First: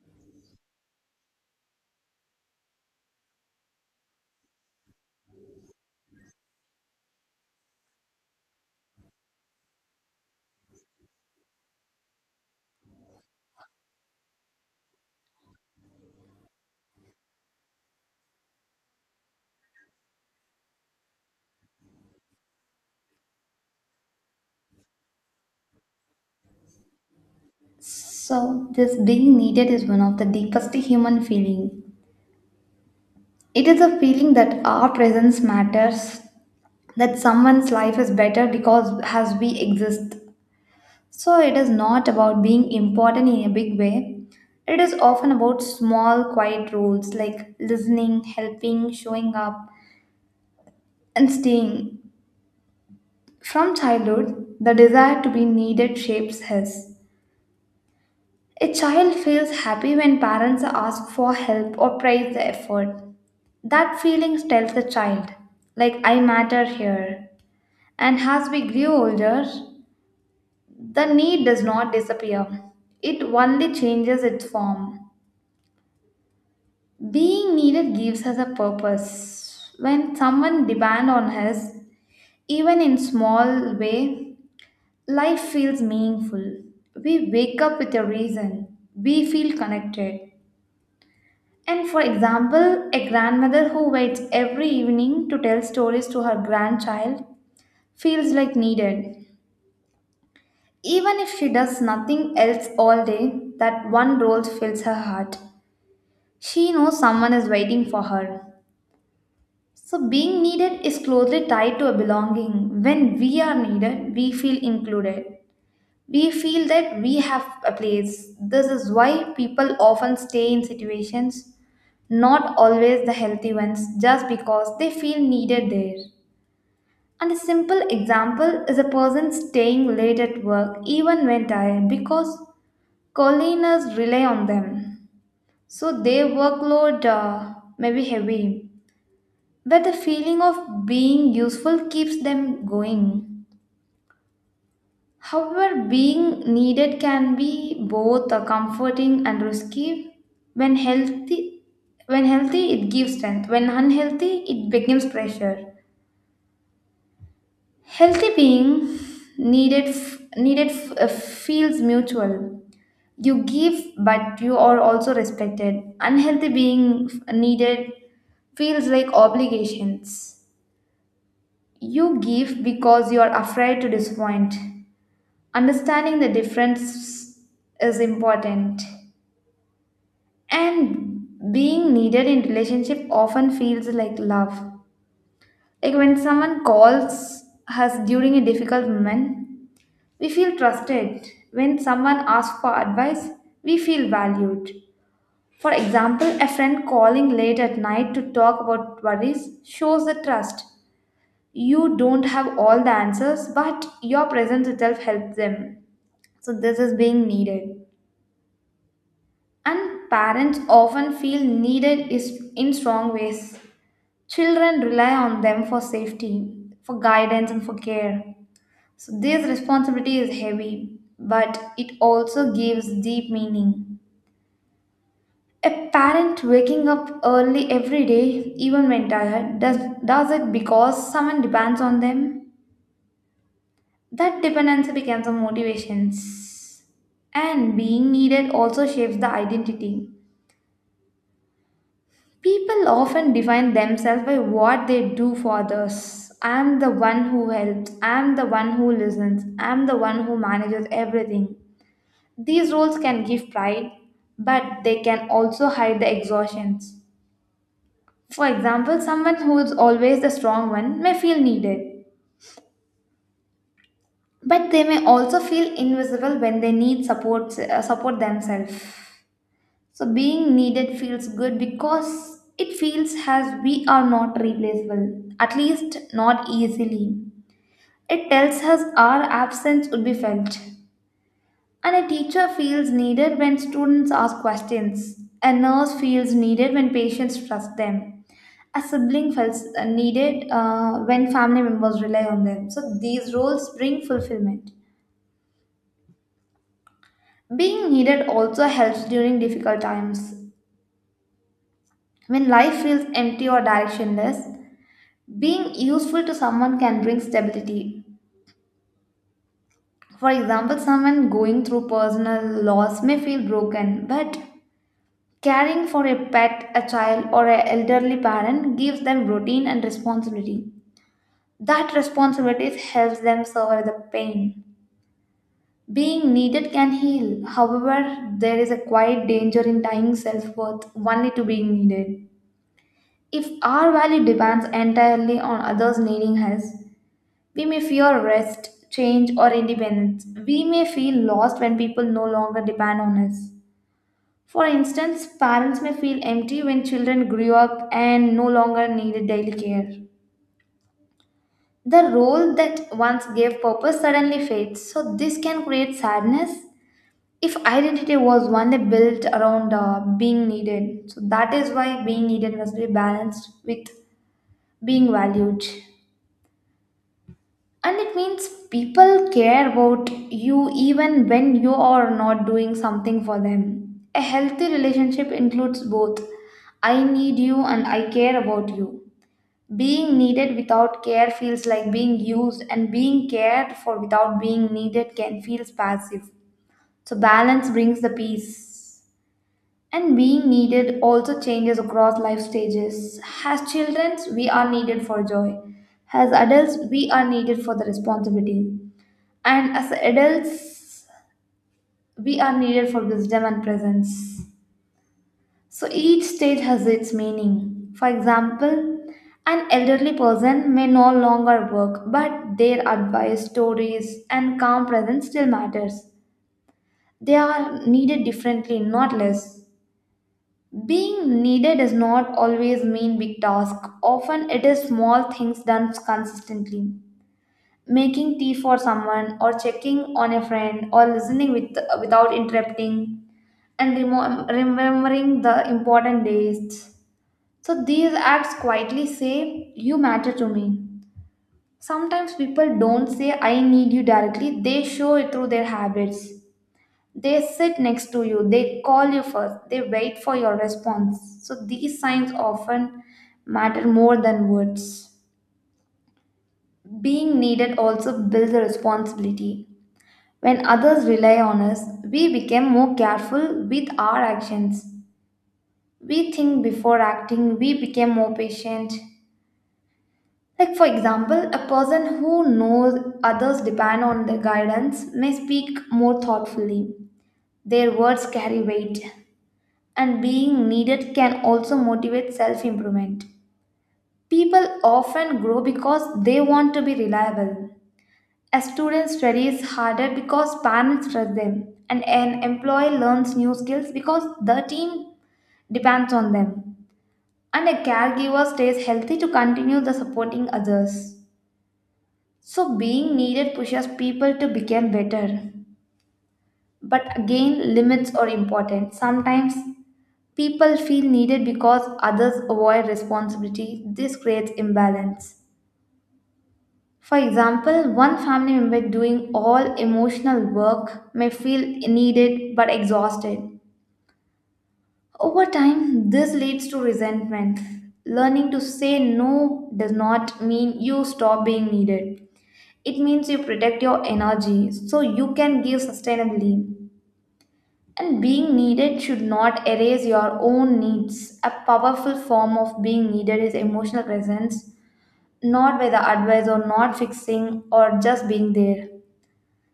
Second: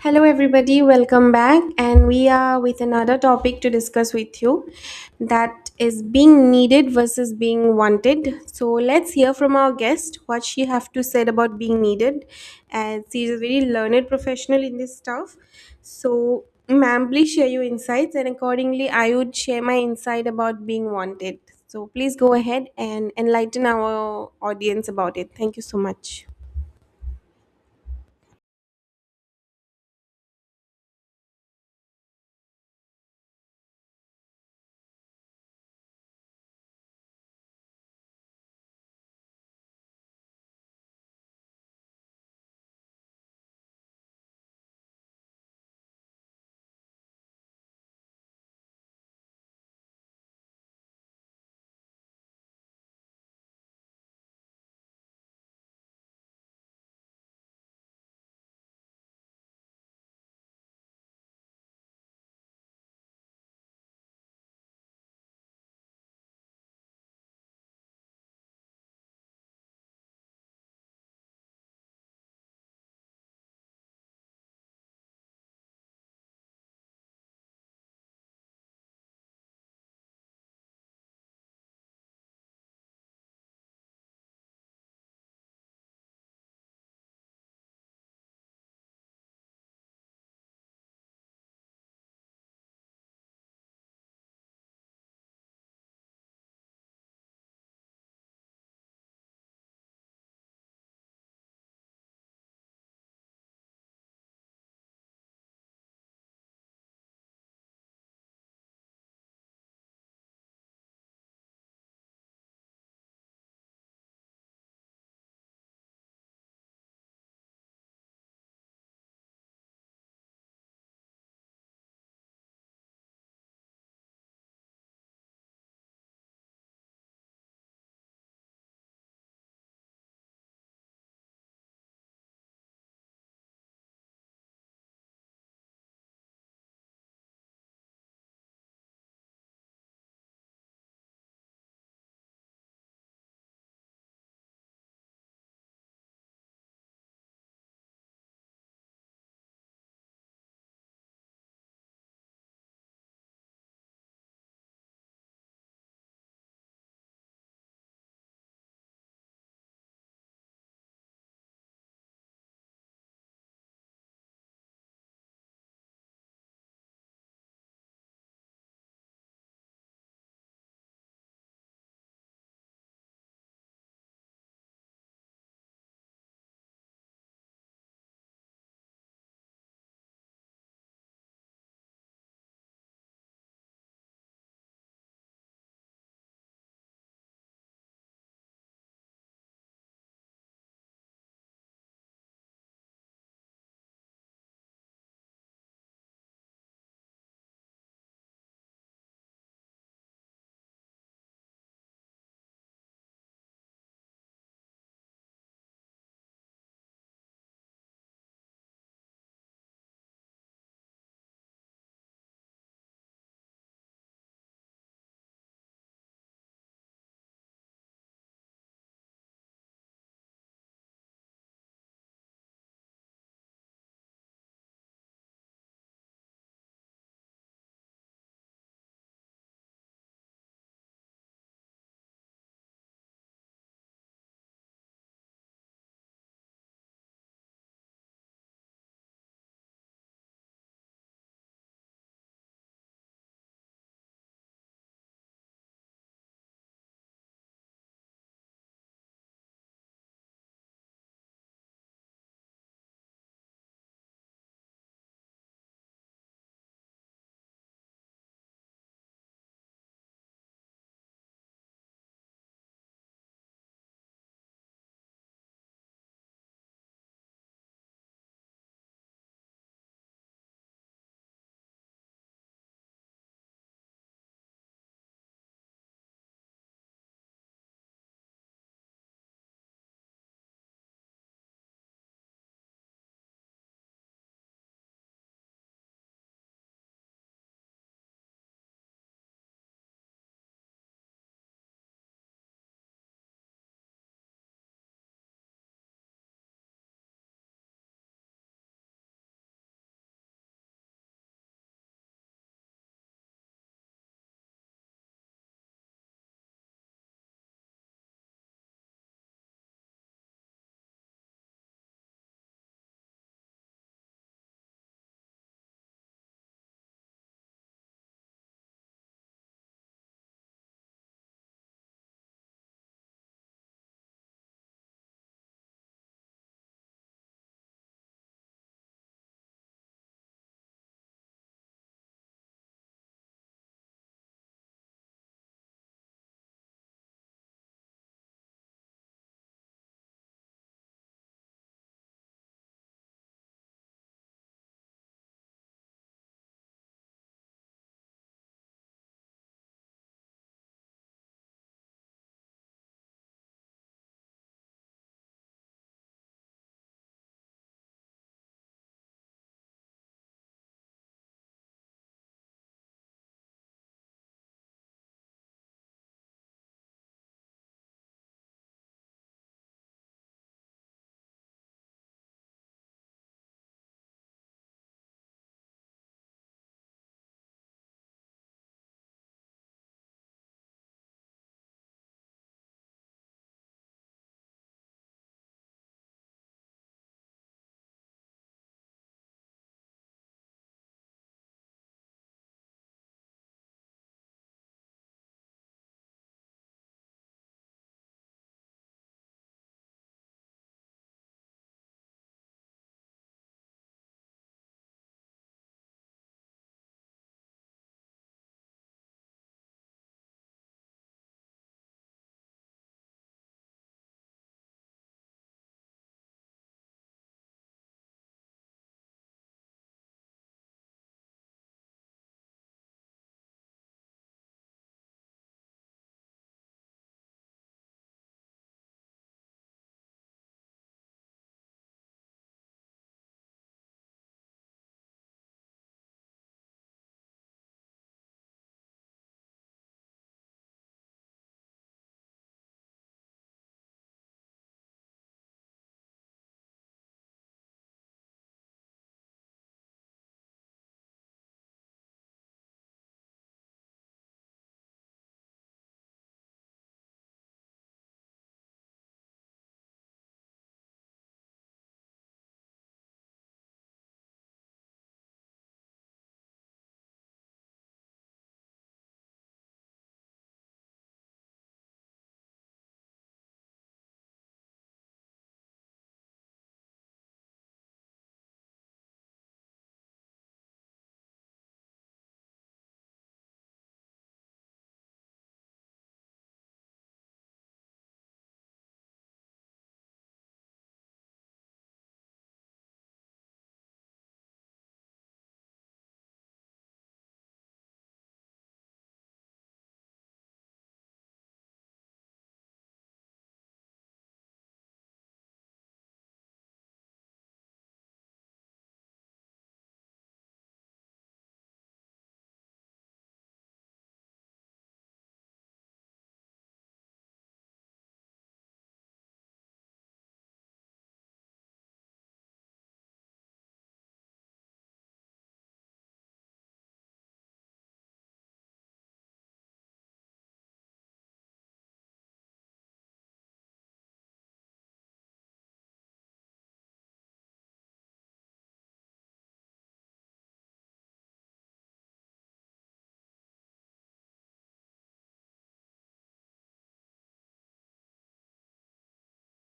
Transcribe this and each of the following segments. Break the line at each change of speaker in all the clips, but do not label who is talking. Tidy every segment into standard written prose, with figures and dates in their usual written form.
Hello, everybody, welcome back. And we are with another topic to discuss with you that is being needed versus being wanted. So, let's hear from our guest what she have to say about being needed, as she is a very learned professional in this stuff. So, ma'am, please share your insights, and accordingly, I would share my insight about being wanted. So, please go ahead and enlighten our audience about it. Thank you so much.
So, this being needed is one of the deepest human feeling. It is a feeling that our presence matters, that someone's life is better because as we exist. So, it is not about being important in a big way. It is often about small, quiet roles like listening, helping, showing up, and staying. From childhood, the desire to be needed shapes us. A child feels happy when parents ask for help or praise the effort. That feeling tells the child, like, I matter here. And as we grow older, the need does not disappear, it only changes its form. Being needed gives us a purpose. When someone depends on us, even in small way, life feels meaningful. We wake up with a reason. We feel connected. And for example, a grandmother who waits every evening to tell stories to her grandchild feels like needed. Even if she does nothing else all day, that one role fills her heart. She knows someone is waiting for her. So, being needed is closely tied to a belonging. When we are needed, we feel included. We feel that we have a place. This is why people often stay in situations not always the healthy ones, just because they feel needed there. And a simple example is a person staying late at work even when tired because colleagues rely on them. So their workload may be heavy, but the feeling of being useful keeps them going. However, being needed can be both comforting and risky. When healthy, when healthy, it gives strength. When unhealthy, it becomes pressure. Healthy being feels mutual. You give, but you are also respected. Unhealthy being needed feels like obligations. You give because you are afraid to disappoint. Understanding the difference is important. And being needed in relationship often feels like love. Like when someone calls us during a difficult moment, we feel trusted. When someone asks for advice, we feel valued. For example, a friend calling late at night to talk about worries shows the trust. You don't have all the answers, but your presence itself helps them. So, this is being needed. And parents often feel needed is in strong ways. Children rely on them for safety, for guidance, and for care. So this responsibility is heavy, but it also gives deep meaning. A parent waking up early every day, even when tired, does it because someone depends on them. That dependency becomes a motivation. And being needed also shapes the identity. People often define themselves by what they do for others. I am the one who helps. I am the one who listens. I am the one who manages everything. These roles can give pride, but they can also hide the exhaustions. For example, someone who is always the strong one may feel needed, but they may also feel invisible when they need support themselves. So being needed feels good because it feels as we are not replaceable, at least not easily. It tells us our absence would be felt. And a teacher feels needed when students ask questions. A nurse feels needed when patients trust them. A sibling feels needed when family members rely on them. So these roles bring fulfillment. Being needed also helps during difficult times. When life feels empty or directionless, being useful to someone can bring stability. For example, someone going through personal loss may feel broken, but caring for a pet, a child, or an elderly parent gives them routine and responsibility. That responsibility helps them survive the pain. Being needed can heal. However, there is a quiet danger in tying self worth only to being needed. If our value depends entirely on others needing us, we may fear rest, change, or independence. We may feel lost when people no longer depend on us. For instance, parents may feel empty when children grew up and no longer needed daily care. The role that once gave purpose suddenly fades, so this can create sadness if identity was only built around being needed. So that is why being needed must be balanced with being valued. And it means people care about you even when you are not doing something for them. A healthy relationship includes both I need you and I care about you. Being needed without care feels like being used, and being cared for without being needed can feel passive. So, balance brings the peace. And being needed also changes across life stages. As children, we are needed for joy. As adults, we are needed for the responsibility. And as adults, we are needed for wisdom and presence. So each stage has its meaning. For example, an elderly person may no longer work, but their advice, stories, and calm presence still matters. They are needed differently, not less. Being needed does not always mean big task. Often it is small things done consistently. Making tea for someone or checking on a friend or listening with without interrupting and remembering the important dates. So these acts quietly say, you matter to me. Sometimes people don't say, I need you directly, they show it through their habits. They sit next to you, they call you first, they wait for your response. So these signs often matter more than words. Being needed also builds a responsibility. When others rely on us, we become more careful with our actions. We think before acting, we become more patient. Like, for example, a person who knows others depend on their guidance may speak more thoughtfully. Their words carry weight, and being needed can also motivate self improvement. People often grow because they want to be reliable. A student studies harder because parents trust them, and an employee learns new skills because the team depends on them. And a caregiver stays healthy to continue the supporting others. So being needed pushes people to become better. But again, limits are important. Sometimes people feel needed because others avoid responsibility. This creates imbalance. For example, one family member doing all emotional work may feel needed but exhausted. Over time, this leads to resentment. Learning to say no does not mean you stop being needed. It means you protect your energy so you can give sustainably. And being needed should not erase your own needs. A powerful form of being needed is emotional presence, not by the advice or not fixing or just being there.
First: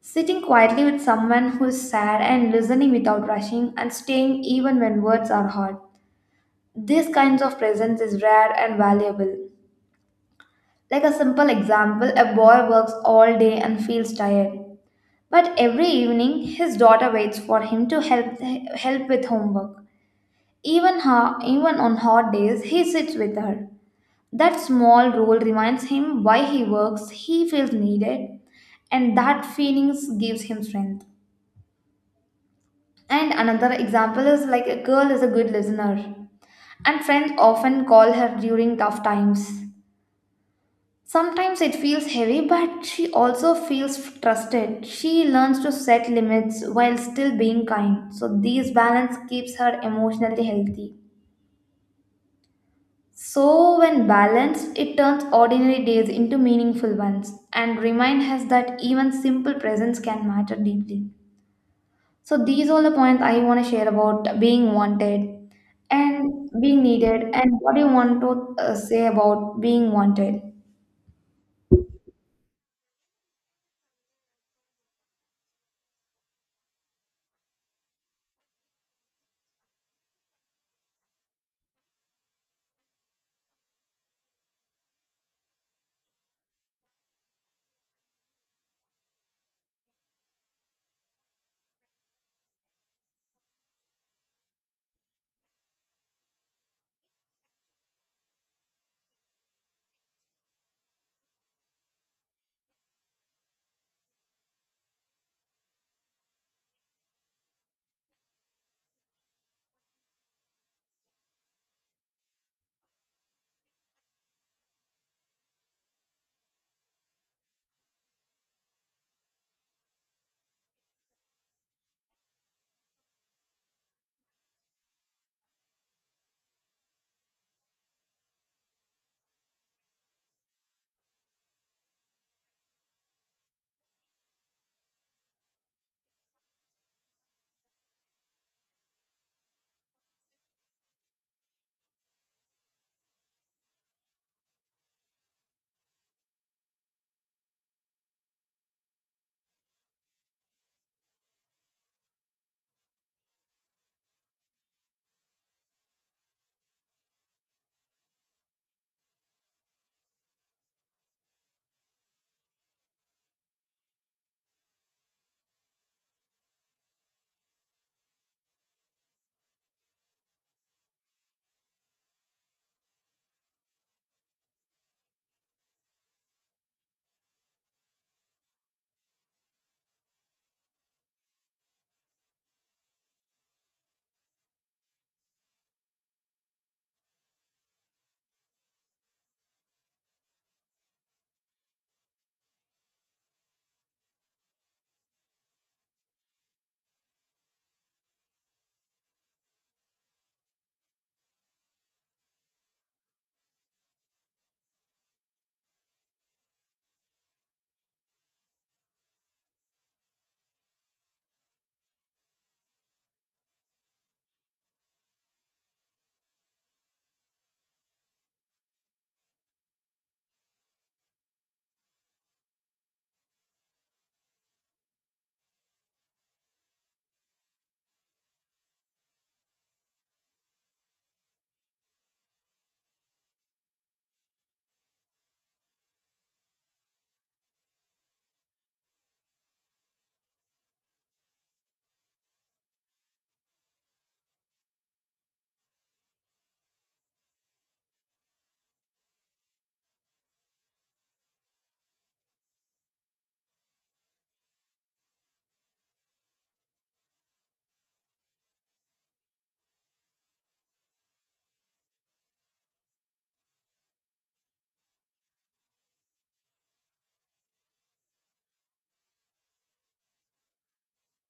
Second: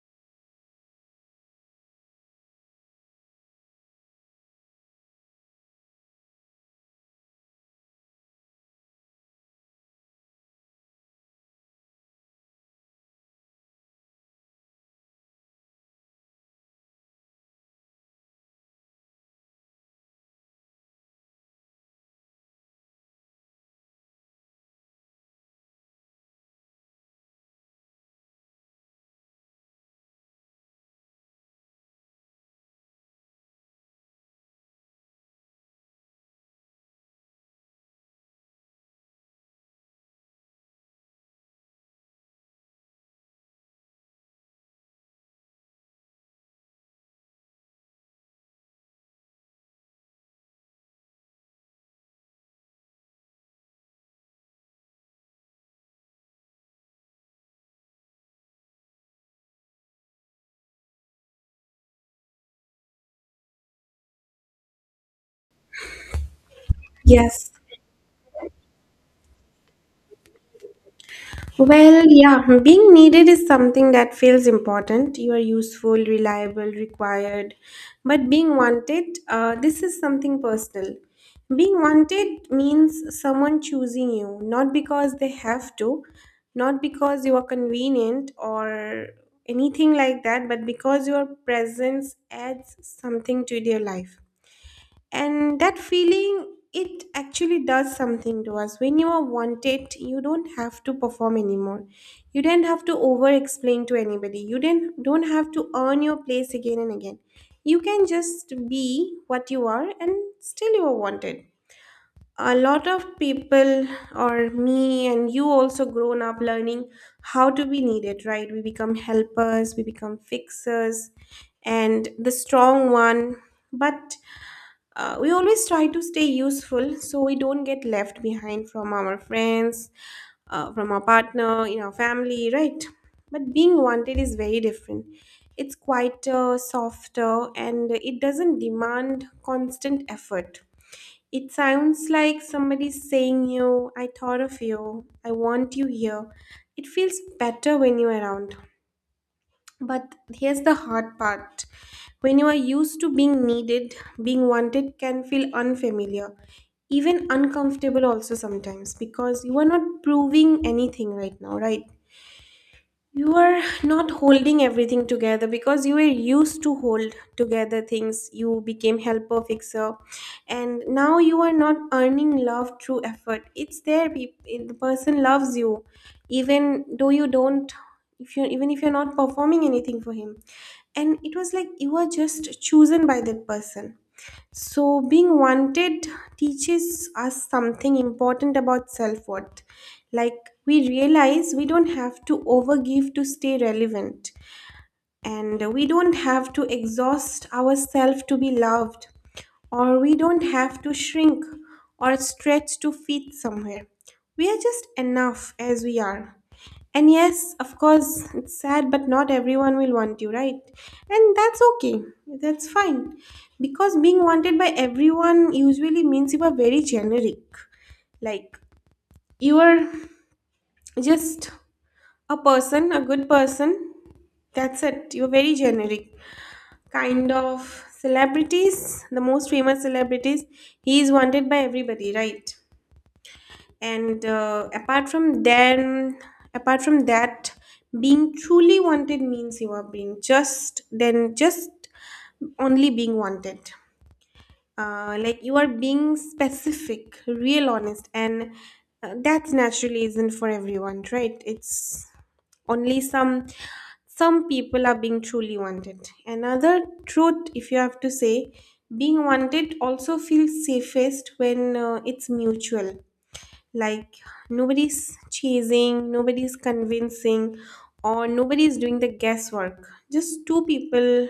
Sitting quietly with someone who is sad and listening without rushing and staying even when words are hard. These kinds of presence is rare and valuable. Like a simple example, a boy works all day and feels tired. But every evening, his daughter waits for him to help with homework. Even her, even on hot days, he sits with her. That small role reminds him why he works. He feels needed, and that feelings gives him strength. And another example is like a girl is a good listener, and friends often call her during tough times. Sometimes it feels heavy, but she also feels trusted. She learns to set limits while still being kind. So, this balance keeps her emotionally healthy. So, when balanced, it turns ordinary days into meaningful ones and reminds us that even simple presence can matter deeply. So, these are the points I want to share about being wanted and being needed.
Yes.
And what do you want to say about being wanted?
Well, yeah, being needed is something that feels important. You are useful, reliable, required. But being wanted, this is something personal. Being wanted means someone choosing you, not because they have to, not because you are convenient or anything like that, but because your presence adds something to their life, and that feeling, it actually does something to us. When you are wanted, you don't have to perform anymore, you don't have to over explain to anybody, you don't have to earn your place again and again. You can just be what you are, and still you are wanted. A lot of people, or me and you also, grown up learning how to be needed, right? We become helpers, we become fixers and the strong one. But we always try to stay useful so we don't get left behind from our friends, from our partner, in our family, right? But being wanted is very different. It's quieter, softer, and it doesn't demand constant effort. It sounds like somebody saying, you, I thought of you, I want you here. It feels better when you're around. But here's the hard part. When you are used to being needed, being wanted can feel unfamiliar, even uncomfortable also sometimes, because you are not proving anything right now, right? You are not holding everything together, because you were used to hold together things, you became helper, fixer. And now you are not earning love through effort. It's there. The person loves you, even though you don't, if you even if you're not performing anything for him. And it was like you were just chosen by that person. So, being wanted teaches us something important about self worth. Like, we realize we don't have to overgive to stay relevant, and we don't have to exhaust ourselves to be loved, or we don't have to shrink or stretch to fit somewhere. We are just enough as we are. And yes, of course, it's sad, but not everyone will want you, right? And that's okay. That's fine. Because being wanted by everyone usually means you are very generic. Like, you are just a person, a good person. That's it. You're very generic. Kind of celebrities, the most famous celebrities, he is wanted by everybody, right? And apart from that, being truly wanted means you are being just then just only being wanted, like you are being specific, real, honest. And that naturally isn't for everyone, right? It's only some. Some people are being truly wanted. Another truth, if you have to say, being wanted also feels safest when it's mutual. Like, nobody's chasing, nobody's convincing, or nobody's doing the guesswork. Just two people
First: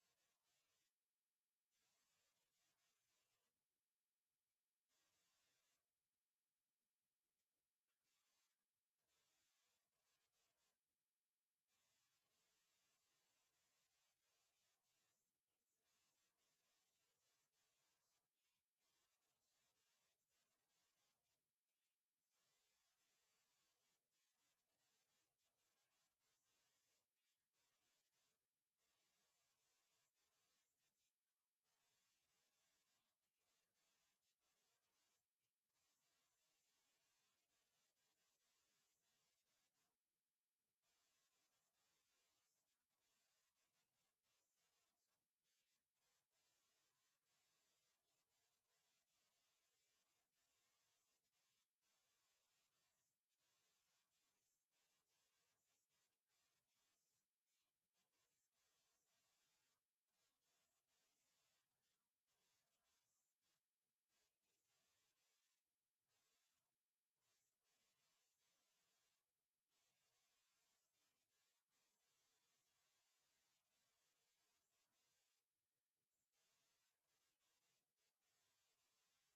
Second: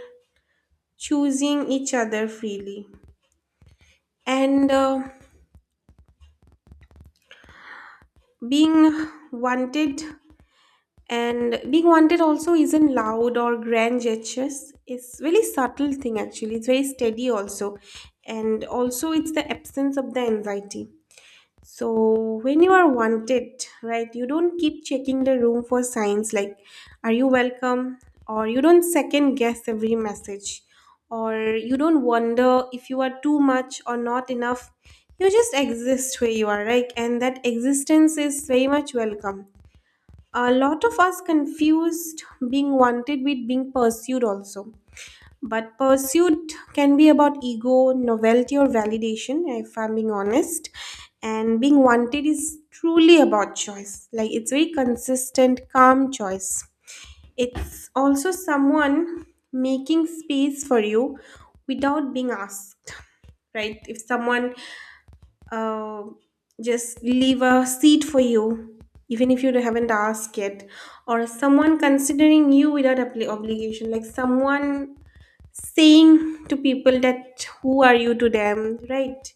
choosing each other freely. And being wanted being wanted also isn't loud or grand gestures. It's really subtle thing, actually. It's very steady also, and also it's the absence of the anxiety. So, when you are wanted, right, you don't keep checking the room for signs like, are you welcome? Or you don't second guess every message. Or you don't wonder if you are too much or not enough. You just exist where you are, right? And that existence is very much welcome. A lot of us confused being wanted with being pursued also, but pursuit can be about ego, novelty, or validation, if I'm being honest. And being wanted is truly about choice. Like, it's very consistent, calm choice. It's also someone making space for you without being asked, right? If someone uh, just leave a seat for you, even if you haven't asked yet, or someone considering you without obligation, like someone saying to people that who are you to them, right?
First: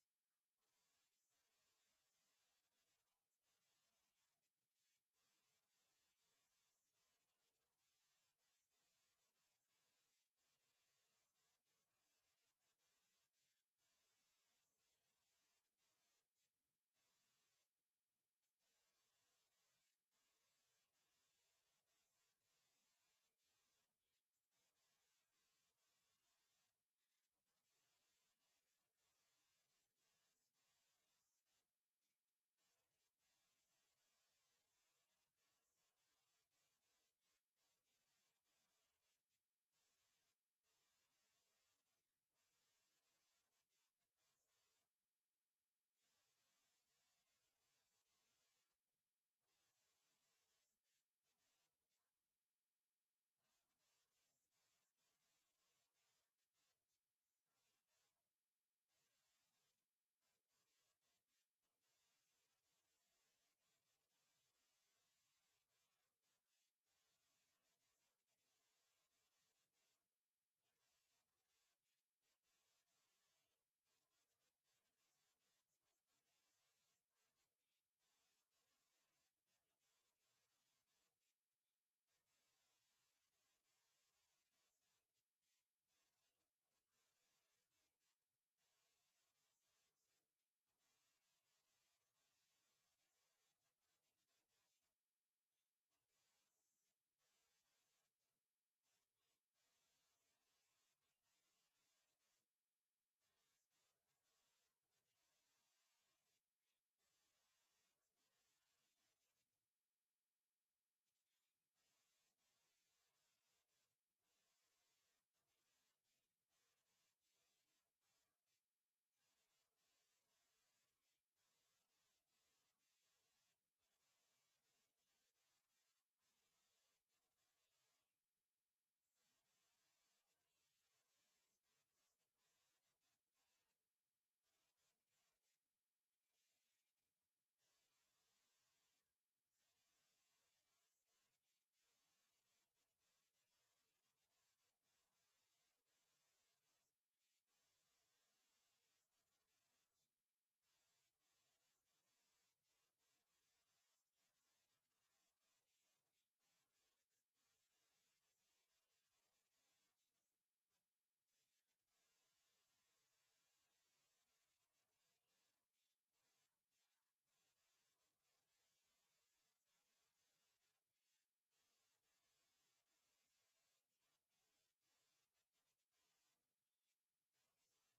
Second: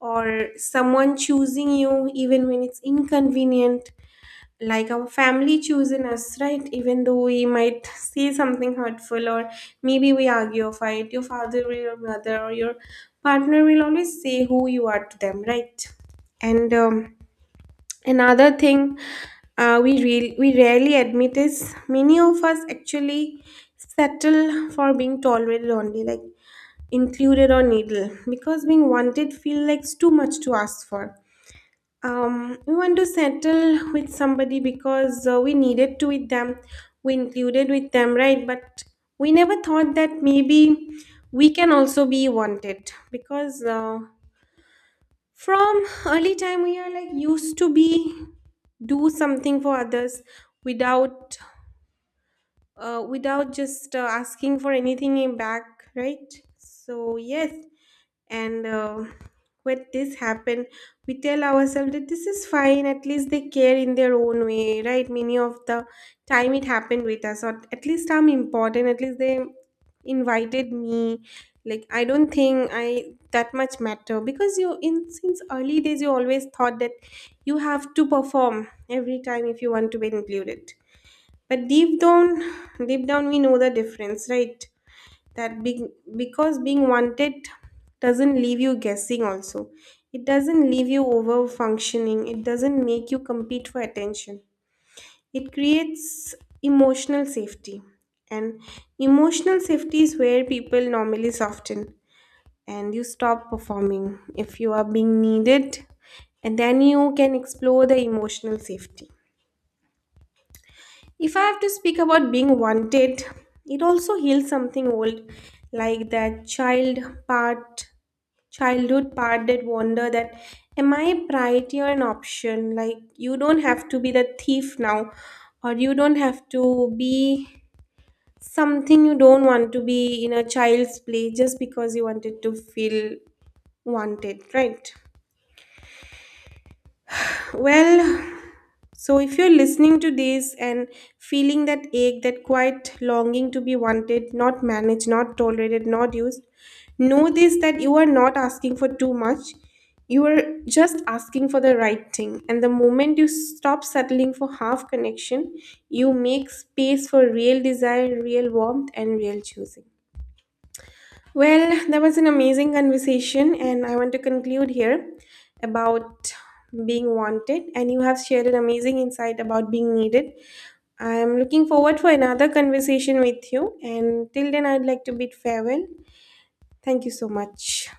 Or someone choosing you even when it's inconvenient, like our family choosing us, right? Even though we might say something hurtful, or maybe we argue or fight, your father or your mother or your partner will always say who you are to them, right? And another thing, we rarely admit, is many of us actually settle for being tolerated only, like included or needle, because being wanted feel like it's too much to ask for. We want to settle with somebody because we needed to with them, we included with them, right? But we never thought that maybe we can also be wanted, because from early time we are like used to be do something for others without without just asking for anything in back, right? So yes. And when this happen, we tell ourselves that this is fine, at least they care in their own way, right? Many of the time it happened with us, or at least I'm important, at least they invited me. Like, I don't think I that much matter, because you, in since early days you always thought that you have to perform every time if you want to be included. But deep down we know the difference, right? that being because Being wanted doesn't leave you guessing also, it doesn't leave you over functioning, it doesn't make you compete for attention. It creates emotional safety, and emotional safety is where people normally soften, and you stop performing if you are being needed, and then you can explore the emotional safety. If I have to speak about being wanted, it also heals something old. Like that part childhood part that wonder that, am I priority or an option? Like, you don't have to be the thief now, or you don't have to be something you don't want to be in a child's play just because you wanted to feel wanted, right? Well, so, if you're listening to this and feeling that ache, that quiet longing to be wanted, not managed, not tolerated, not used, know this that you are not asking for too much. You are just asking for the right thing. And the moment you stop settling for half connection, you make space for real desire, real warmth, and real choosing. Well, that was an amazing conversation, and I want to conclude here about being wanted. And you have shared an amazing insight about being needed. I'm looking forward for another conversation with you. And till then, I'd like to bid farewell. Thank you so much.